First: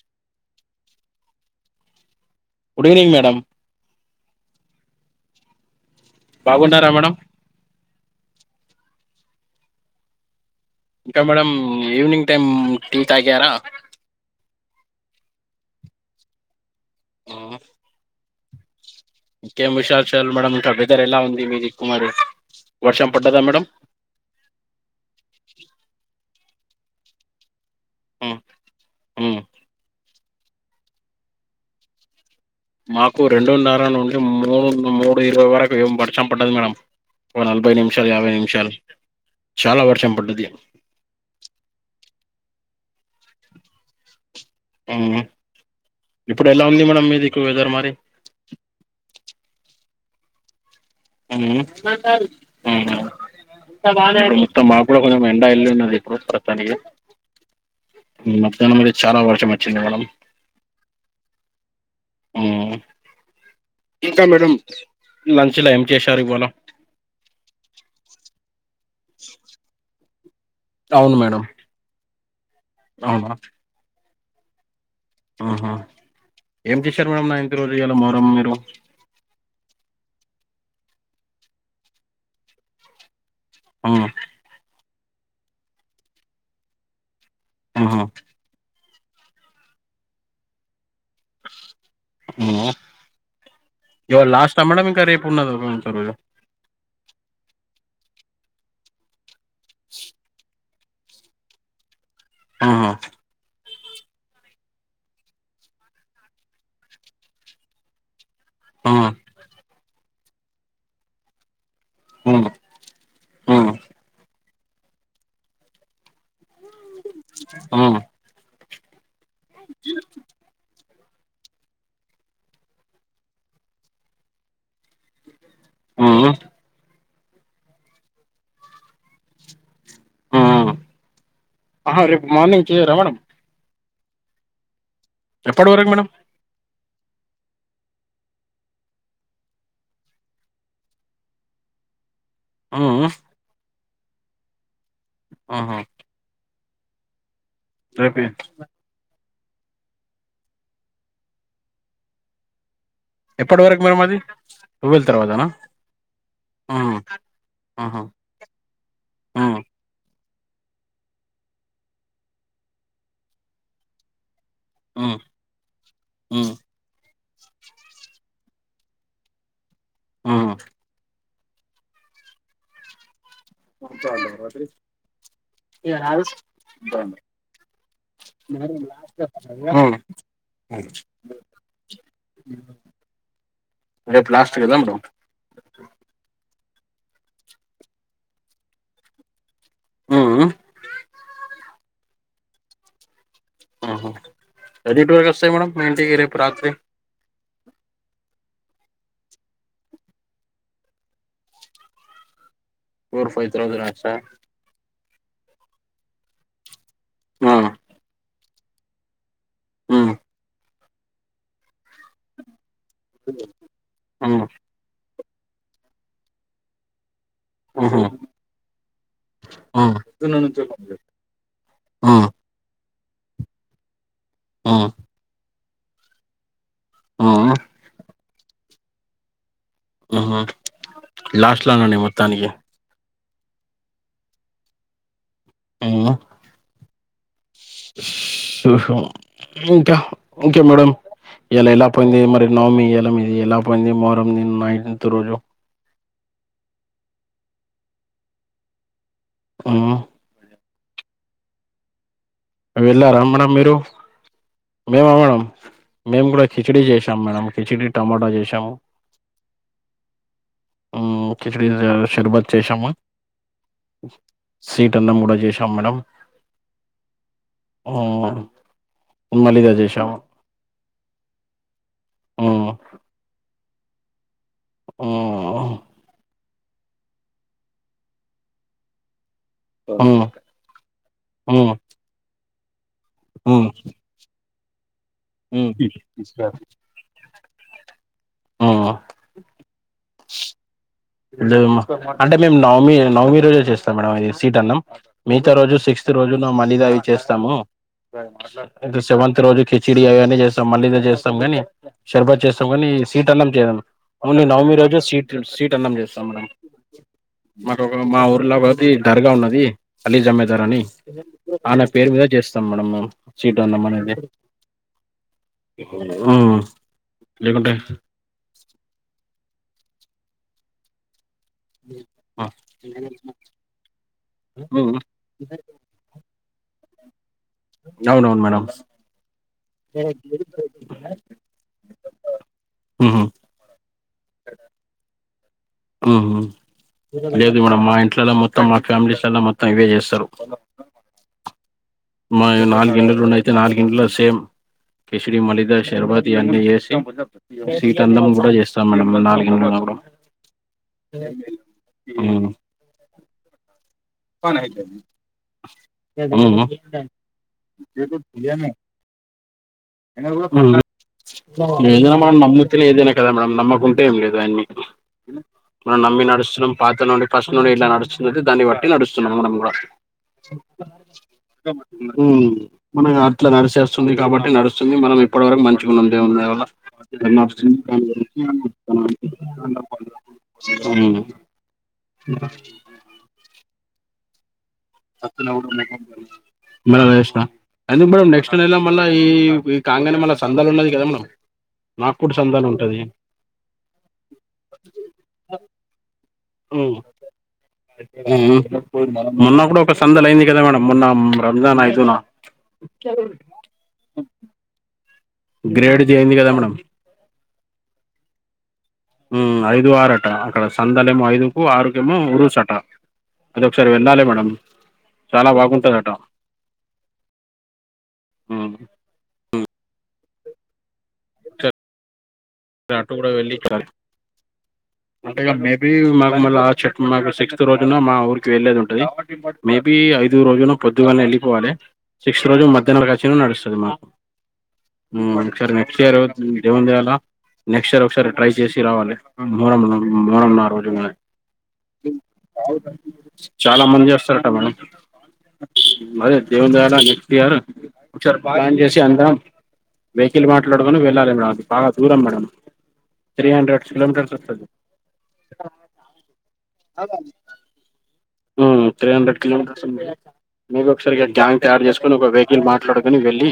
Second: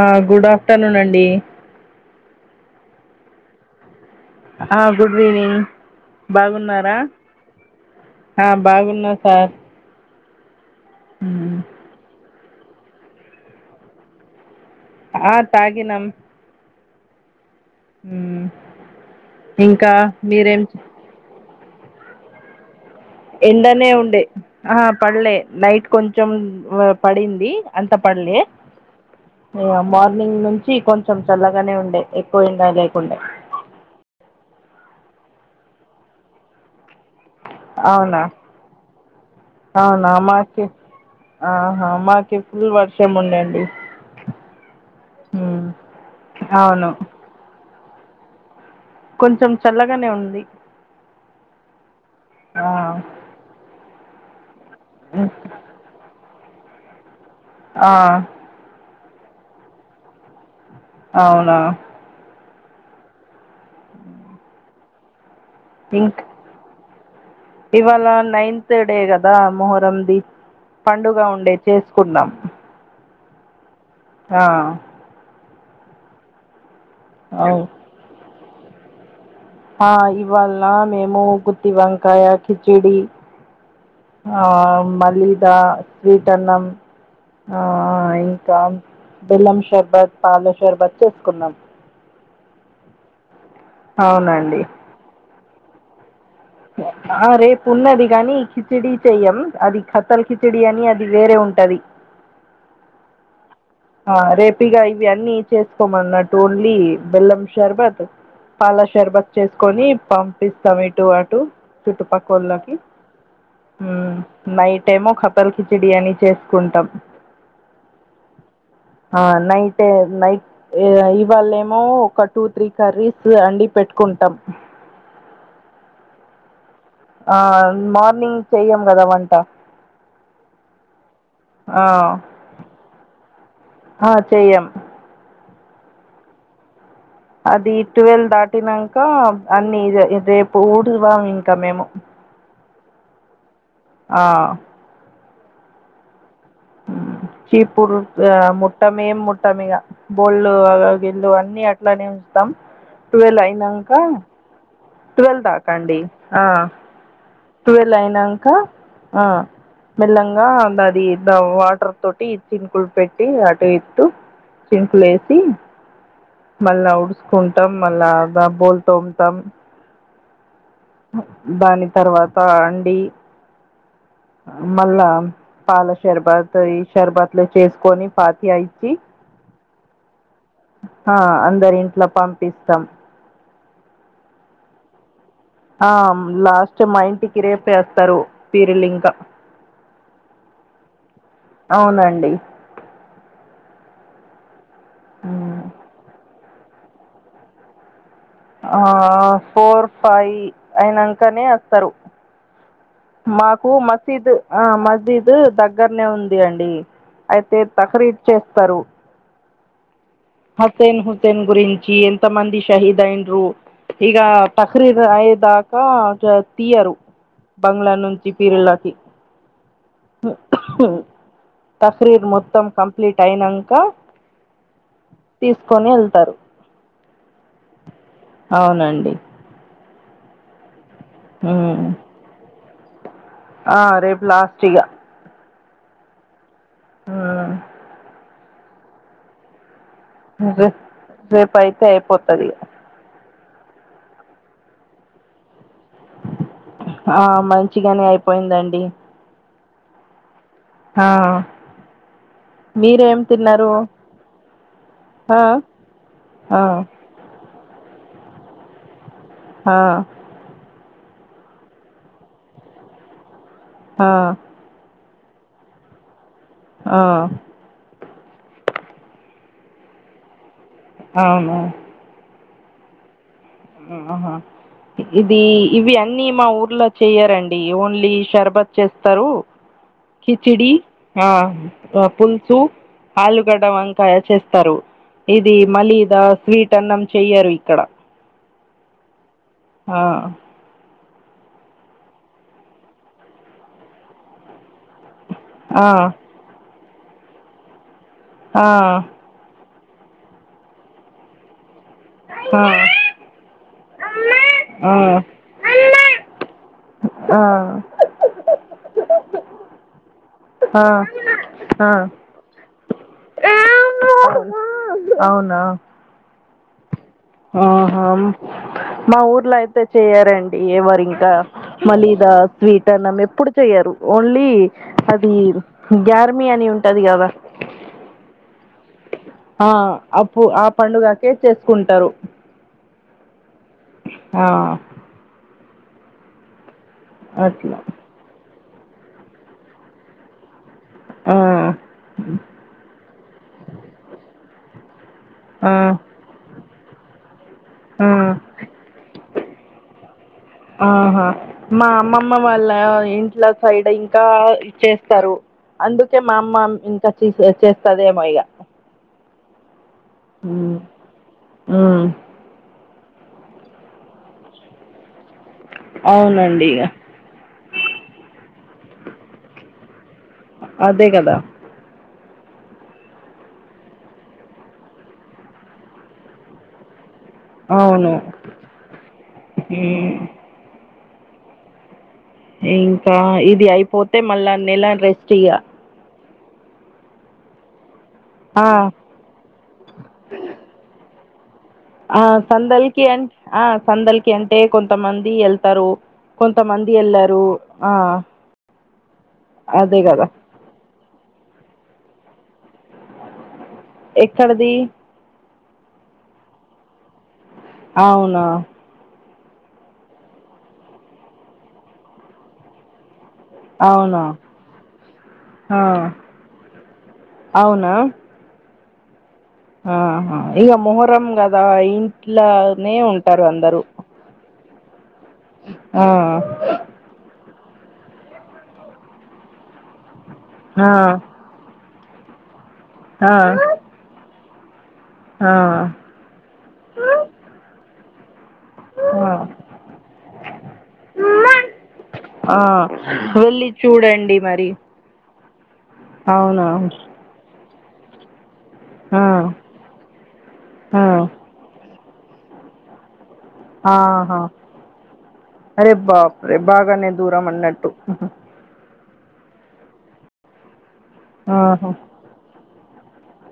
ఆ good afternoon అండి good evening madam ఆ గుడ్ ఈవినింగ్ బాగున్నారా ఆ బాగున్నాను ఆ ఇంకా మేడమ్ ఈవినింగ్ టైమ్ టీ తాగరా ఆ తాగినం ఉమ్ ఇంకేం ఇంకా విశేషాలు మేడం మీరేం ఇంకా చే- వెదర్ ఎలా ఉంది మీది కు మరి వర్షం పడ్డదా మేడం ఎండనే ఉండే ఆహా పడలే లైట్ కొంచెం పడింది అంత ఉమ్, పడ్లే ఉమ్. మార్నింగ్ నుంచి కొంచెం చల్లగానే ఉండే ఎక్కువ ఎండ లేకుండే మాకు రెండున్నర నుండి మూడు మూడు ఇరవై వరకు ఏం వర్షం పడ్డది మేడం ఓ నలభై నిమిషాలు, అవునా యాభై నిమిషాలు చాలా వర్షం అవునా పడ్డది మాకి ఆహా మాకి ఫుల్ వర్షం ఉండే అండి ఉమ్ హు ఇప్పుడు ఎలా ఉంది అవును మేడం మీదిక్కు వెదర్ మరి కొంచం చల్లగానే ఉంది హు హు ఆ ఉమ్ హు మ్ మాకు కూడా కొంచెం ఎండా ఎల్లి ఉన్నది ఇప్పుడు ప్రస్తుతానికి ఆ మద్యాహ్నం కూడ చాలా వర్షం వచ్చింది మేడం అవునా మ్ ఇంకా మేడం లంచ్ లో ఏం ఇంక్ చేశారు ఇవాళ ఇవాళ నైన్త్ డే కదా మొహరంది అవును పండుగ మేడం ఉండే చేసుకున్నాం అవునా ఆ ఆహా ఏం చేశారు మేడమ్ నైన్త్ అవు రోజు ఇయ్యాల మరి మీరు ఆ ఇవాల్నా మేము గుత్తి వంకాయ, కిచిడి ఆ ఆ మలీదా, స్వీటన్నం ఆ ఆహా ఇంకా బెల్లం షర్బత్ పాల షర్బత్ చేసుకున్నాం మ్ ఇవాళ అవునండి లాస్టా మేడం ఇంకా రేపు ఉన్నదా ఇంకా ఒక రోజు ఆ రేపు ఉన్నది గాని కిచిడి చెయ్యం అది ఖత్తల్ కిచి డి అని అది వేరే ఉంటది. ఉమ్ హు ఆ రేపీగా ఇవన్నీ చేసుకోమన్నట్టు ఓన్లీ బెల్లం షర్బత్ పాలా ఆ ఆ షర్బత్ చేసుకోని పంపిస్తాం ఇటు అటు ఆ చుట్టుపక్కోలకి ఉమ్ నైట్ ఏమో ఖతల్ కిచడి అని చేసు కుంటం ఆ ఆ నైటే నైట్ ఎ వాళ్ళేమో ఒక టూ, త్రీ కర్రీస్ అండి పెట్టుకుంటం ఉమ్ హు ఆ మార్నింగ్ చెయ్యం కదా వంట ఆ ఆ ఆహా రేపు మార్నింగ్ చేయరా మేడం ఆ చెయ్యం ఎప్పటి వరకు మేడం అది టువెల్వ్ దాటినంక అన్ని ఇగా రేపు ఊడువం ఇంకా మేము హు హు ఆ ఉమ్ హు చీపురు ముట్టమే ము ట్టం ఇగా బోళ్ళు గిల్లు అన్ని అట్లానే ఉంచుతాం ట్వెల్వ్ ఎప్పటి వరకు అయినంక మేడం అది టువెల్ ట్వెల్వ్ తర్వాతనా తాకండి ఆ ట్వెల్ ఆహా అయినంక హా ఆ ఆ లంగా అది వాటర్ తోటి చినుకుల్ పెట్టి అటు ఇటు చింకుల్ ఆ ఏసి మళ్ళ ఉడు కుంటాం మళ్ళాగా బోల్ తోంతం మ్ దాని తర్వాత అండి మళ్ళా పాల శర్బత్ ఈ షర్బత్లు చేసుకొని పాతి మ్ ఆ అందరి ఇంట్ల పంపిస్తాం అరె ప్లాస్టికదం ర ఆ లాస్ట్ మా ఇంటికి రేపే ఒత్తరు పీరిల్ ఇంకా ఆ ఆ అవునండి ఎడిట్ వర్ ఒస్తా మేడం మీంటికి రాత్రి ఆ ఫోర్ ఫై అయినంకనే ఒత్తరు ఫోర్ ఫైవ్ మాకు తర్వాత రాచ్చా మసీదు ఆ మసీదు దగ్గర్నే ఉంది అండి ఆ ఐతే తకరీద్ చేస్తారు మ్ హసీన్ హుస్సేన్ గురించి ఎంత మంది షహీద్ అయిండ్రు ఇగా ఆ తక్రీద్ దాకా తీయరు బంగ్లా ఆహా నుంచి పీరిలకి ఆ తక్రీద్ ఆ మొత్తం కంప్లీట్ అయినంక ఆ తీస్కొని ఎళ్తరు ఆ అ అవునండి లాస్ట్‌లనే ఉమ్ ఉన్నాట్ మొత్తానికి ఆ రేప్ లాస్ట్ ఇగ మ్ హ్మ్ షుషు ఇంక ఇంకే రే మేడం రేపు ఇలా అయితే ఎలా పోయింది అయిపోతది మరి ఇగ నామి ఎల మీది ఎలా పోయింది మొహరం నిన్న నైన్త్ రోజు ఆ మంచిగనే అయిపోయిందండి హ్మ్ హా వెళ్లారా మేడం మీరు మేమా ఆ మేడం మేము గుడా ఆ కిచిడి చేశాం మేడం కిచిడి టమాటా చేశాము హా హ్మ్ కిచిడి షర్బత్ చేశామ ఆ సీ ట్ అన్నం గుడ చేశాం మేడం ఆ మ్ మళీదా చేశాము అవునా ఆహా ఇది హ్మ్ ఇవి అన్నీ మా ఊర్ లో చేయరండి ఓన్లీ షర్బత్ చేస్తరూ హ్మ్ కిచిడి ఆ హ్మ్ పులుసు ఆలుగడ్డ హ్మ్ వంకాయ చేస్తారు ఇది హ్మ్ మలీదా స్వీట్ అన్నం చెయ్యరు ఇక్కడ ఆఆ ఆ అంటే మేము నవమి నవమి రోజే చేస్తాం మేడం అది సీట్ అన్నాం మిగతా రోజు ఆ సిక్స్త్ రోజున మలిదా అవి చేస్తాము ఆ సెవెంత్ రోజుకి కిచిడి అయన్నీ చేస్తాం మళిదా చేస్తాం కాని షర్బత్ ఆ చేస్తాం కానీ సీట అన్నం చేయం ఓన్లీ నవమి ఆ రోజు స్వీట్ స్వీట్ అన్నం చేస్తాం మేడం ఆ మకొక మా ఊర్లో కా దర్గా ఉన్నది అలీ జమీదార్ అని ఆ ఆయన ఆ పేరు మీద చేస్తాం మాము చిటు అన్నమనేది అవునా హ్మ్ లేకుంటే ఆహా మా ఊర్లో అయితే చేయారండి ఎవరు ఇంకా మళిదా స్వీట్ ఆ! అన్నం ఎప్పుడు చెయ్యరు ఓన్లీ ఉమ్ అది గ్యార్మీ అని ఉం టది కదా అవునవును మేడం ఆ అప్పు ఆ పండుగకే చేసుకుంటారు ఉహు ఆ హ్మ్ హు లేదు అట్లా మేడం మా ఇంట్లలో మొత్తం మా ఫ్యామిలీస్లలో మొత్తం ఇవే చేస్తారు ఆ మా నాలుగు ఇల్లులు ఉన్నాయి అయితే నాలుగు ఇండ్లలో సేమ్ కిచిడి ఆ మలిద షర్బత్ ఇవన్నీ చేసి స్వీట్ ఆ అన్నం కూడా చేస్తాం మేం నాలుగు ఇండ్లలో కూడా ఆహా మా అమ్మమ్మ ఉహు వాళ్ళ ఇంట్లో సైడ్ ఇ కా చేస్తారు అందుకే మా అమ్మ ఉహు ఇంకా చిసే చేస్తదేమో ఇగ మ్మ్ మ్మ్ ఏందైనా మనం నమ్మితేలే ఏదైన కదా మనం నమ్మకుంటే ఏం లేదు అయన్ని మనం నమ్మి అవునండి నడుస్తున్నాం ఇగ పాత నుండి ఫస్టు నుండి ఎట్లా నడుస్తుందంటే దాన్ని బట్టి నడుస్తున్నాం మనం కూడా అదే కదా ఉహు మన అట్లా నడిసేస్తుంది కాబట్టి నడుస్తుంది మనం ఇప్పటి వరకు మంచిగున్నం దేవుని దయవల్ల [unintelligible] అవును హ్మ్ ఇంకా ఇది అయిపోతే మళ్ళా నెల రెస్ట్ ఇయ్య మళష్ట అందు మే నెక్స్ట్ల్ ఆ మళ్ళ ఈ కానే మళ్ళ సందాలు ఉన్నది కదా మా ఆ సందలకి అంట ఆ సందలకి అంటే కొంతమంది ఎళ్తారు కొంతమంది ఏళ్లారు ఆ పో మొన్న కూడా ఒక అదే సందలు గదా! అయింది కదా మేడం మొన్న రంజానా అయిదునా ఎక్కడది గ్రేడ్ జయంది కదా మేడం అవునా ఐదు ఆరుట అక్కడ సందలే ఏమో ఐదుకు ఆరుకేమో ఉరుసట అద ఒకసారి అవునా? వెళ్ళాలి మేడం చాలా ఆ! బాగుంటుందట అవునా ఆహా ఇక మొహరం కదా ఇంట్లోనే అటు ఉంటారు అందరు అంటేగా మేబి మాకు మళ్ల ఆ చెట్టు మాకు రోజున మా ఊరికి వెళ్లేది ఉంటది మేబి ఐదు రోజున ఆ! పొద్దుగాలనే వెళ్ళిపోవాలి సిక్స్ రోజు మధ్యాహ్నం అచ్చిన ఆ! నడుస్తుంది మాకు ఉమ్ ఆ! ఒకసారి నెక్స్ట్ ఇయర్ దేవం నెక్స్ట్ ఇయర్ ఒకసారి ట్రై చేసి రావాలి ఆ! మూన మూనం నా రోజు ఆ! వెళ్లి చాలా మంది చూడండి చేస్తారట మరి. మేడం మదే అవునా? దేవున్ దయాల నెక్స్ట్ ఇయర్ ఒకసారి ప్లాన్ చేసి ఆ! అందాం వెకిల్ మా ట్డుకొని ఆ! వెళ్ళాలి మేడం అది బాగా దూరం మేడం త్రీ హండ్రెడ్స్ కిలోమీటర్స్ ఆహా! వస్తది అరే బాప్రే బాగానే దూరం ఉన్నట్టు త్రీ హండ్రెడ్ కిలోమీటర్స్ ఉంది మీ ఒకసారిగా గ్యాంగ్ తయారు ఆహా చేసుకొ ఒక వెకిల్ మాట్ అట్లాడుకని వెళ్ళి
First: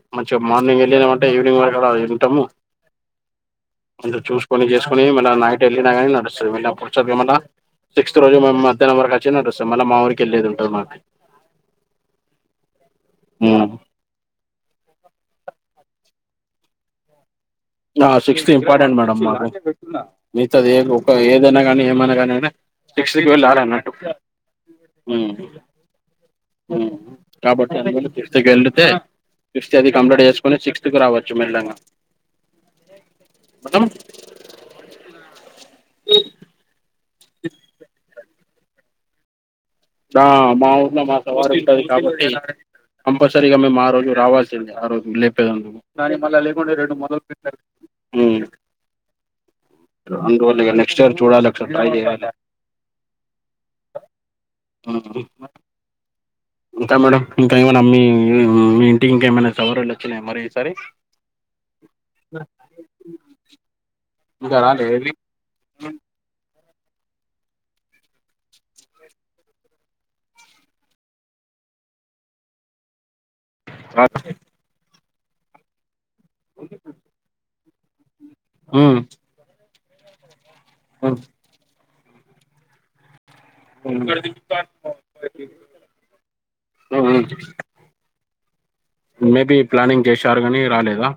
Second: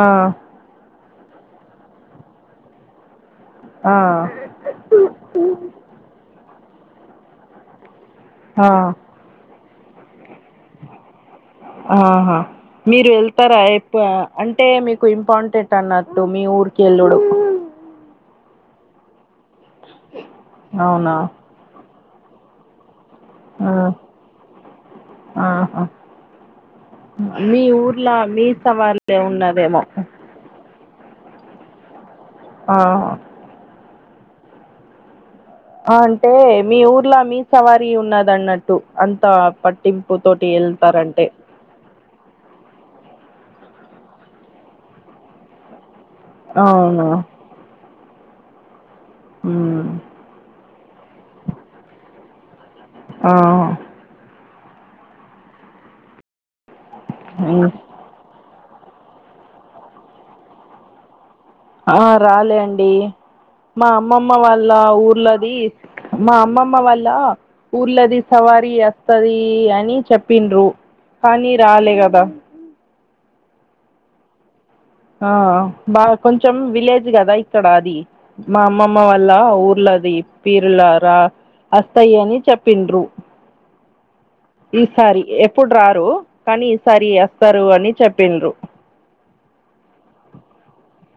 ఆ మంచి మేము వెళ్ళిన అంటే ఈవినింగ్ వరకు వింటాము ఆ అందు చూసుకొని చేసుకొని మ నైట్ వెళ్ళినా కానీ నడుస్తుంది మ పుడుచదు ఏమన్నా నెక్స్ట్ రోజు మేం ఆ మధ్యానం వరకు వచ్చినట్ స మళ్ళ మా వరికి ఆహా మీరు వెళ్తారా ఉమ్. ఎప్పు అం టే మీకు ఇంపార్టెంట్ అన్నట్టు మీ ఊరికి వెళ్ళడు ఆ సిక్స్త్ ఇంపార్టెంట్ మేడం మా మిత ఒక అవునా ఏదైనా కానీ ఏమైనా కానీ శక్షకి వెల ఆ అన్నట్టు ఉమ్ ఆహా ఉమ్ మీ కాబట్టి అందుక ఊర్లో ఫిఫత్ క మీ వెళ్ళితే సవార్లే ఫిఫ్త్ ఉన్నదేమో అది కంప్లీట్ చేసుకొని సిక్స్త్కు రావచ్చు మేల్లంగ ఆ అంటే మీ ఊర్లా మీ సవారి ఉన్నదన్నట్టు అంత ప ఆ మా ఊర్లో మాసవారు ఇది కాబట్టి ఒక్కసారిగా మేము ఆ రోజు రావాల్సిందంది ఆ రోజు లేపేందుకు దని మళ్ళీ లేకుంటె రెండు అవునా మొదలు పెట్టారు ఉమ్ ఉమ్ నెక్స్ట్ ఇయర్ చూడాలక్క ట్రై చేయాలి ఆ ఆహ ఇంకా మేడం ఇంకా ఇం ఏమనా అమ్మి మీ ఇంటికింకేమైనా సవరళ్లుు వచ్చినయా మరి ఈసారి ఆ రాలే అండి మా అమ్ అమ్మమ్మ ఇంకా వాళ్ళ రాలే ఏవి ఊర్లోది మా అమ్మ అమ్మ వల్ళ ఊర్లది సవారీ వస్తది అని చెప్పిండ్రు కానీ రాలే గదా రాత్రి ఆ బాగా కొంచెం విలేజ్ కదా ఇక్కడ అది మా అమ్మమ్మ ఉమ్ వల్ళ ఊర్లది పీరుల రా తయ్యని చెప్పిండ్రు ఈసారి ఎప్పుడు రారు కానీ ఈసారి ఉమ్ వస్తారు అని చెప్ పెండ్ర మేబీ ప్లానింగ్ చేశారు కాని రాలేదా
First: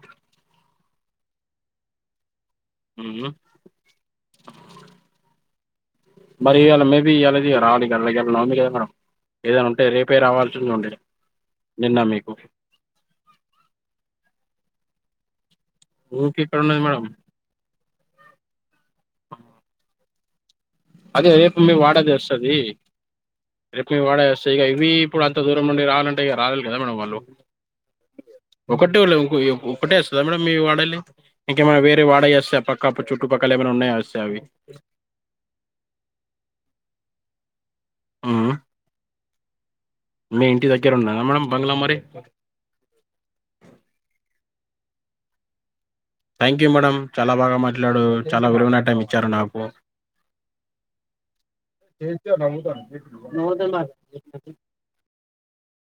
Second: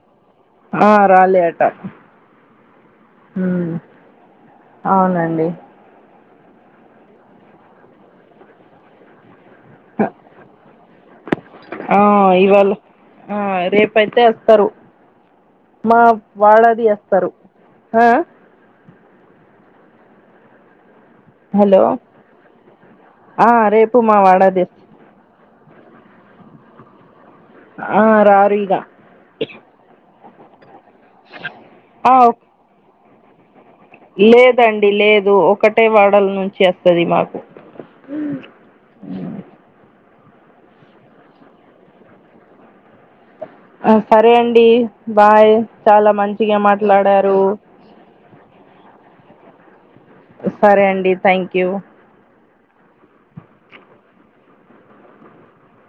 ఆ రాలే అట ఉమ్ అవునండి మరి ఈయల మేబి ఈయల [unintelligible] ఏదైనా ఉంటే రేపే రావాల్సిది ఉండే ఆ నిన్న మీకు ఇవాళ ఆ రేపయితే వస్తారు మా ఊకే ఇక్కడ ఉన్నది వాళ్ళది మేడం అస్తారు ఆ ఆ అదే రేపు మీ హలో వాడది వస్తది ఆ రేపు మీ మా వాడదోస్తది ఇక వాడాది ఇవి ఇప్పుడు అంత నుండి రావాలంటే ఇగ రాలేరు కదా మేడం వాళ్ళు ఆ రారు ఇగ ఒకటేలోక్ ఒకటేస్ కదా మేడం మీ వాడెల్లి ఇంకేమన్న వేరే ఆ వాడైస్త పక్కప చుట్టుపక్కల ఏమైనా ఉన్నాయా వస్తాయి అవి లేదండి లేదు ఒకటే వాడల నుంచి వస్తది మాకు మ్మ్. మీ ఇంటి దగ్గర ఉన్నాద మేడం బంగ్లా మరి ఆ సరే అండి బాయ్ చాలా మంచిగా థ్యాంక్ యూ మేడం మాట్లాడారు చాలా బాగా మాట్లాడు చాలా విలువైన టైం ఇచ్చారు నాకు సరే అండి థ్యాంక్ యూ న నద మ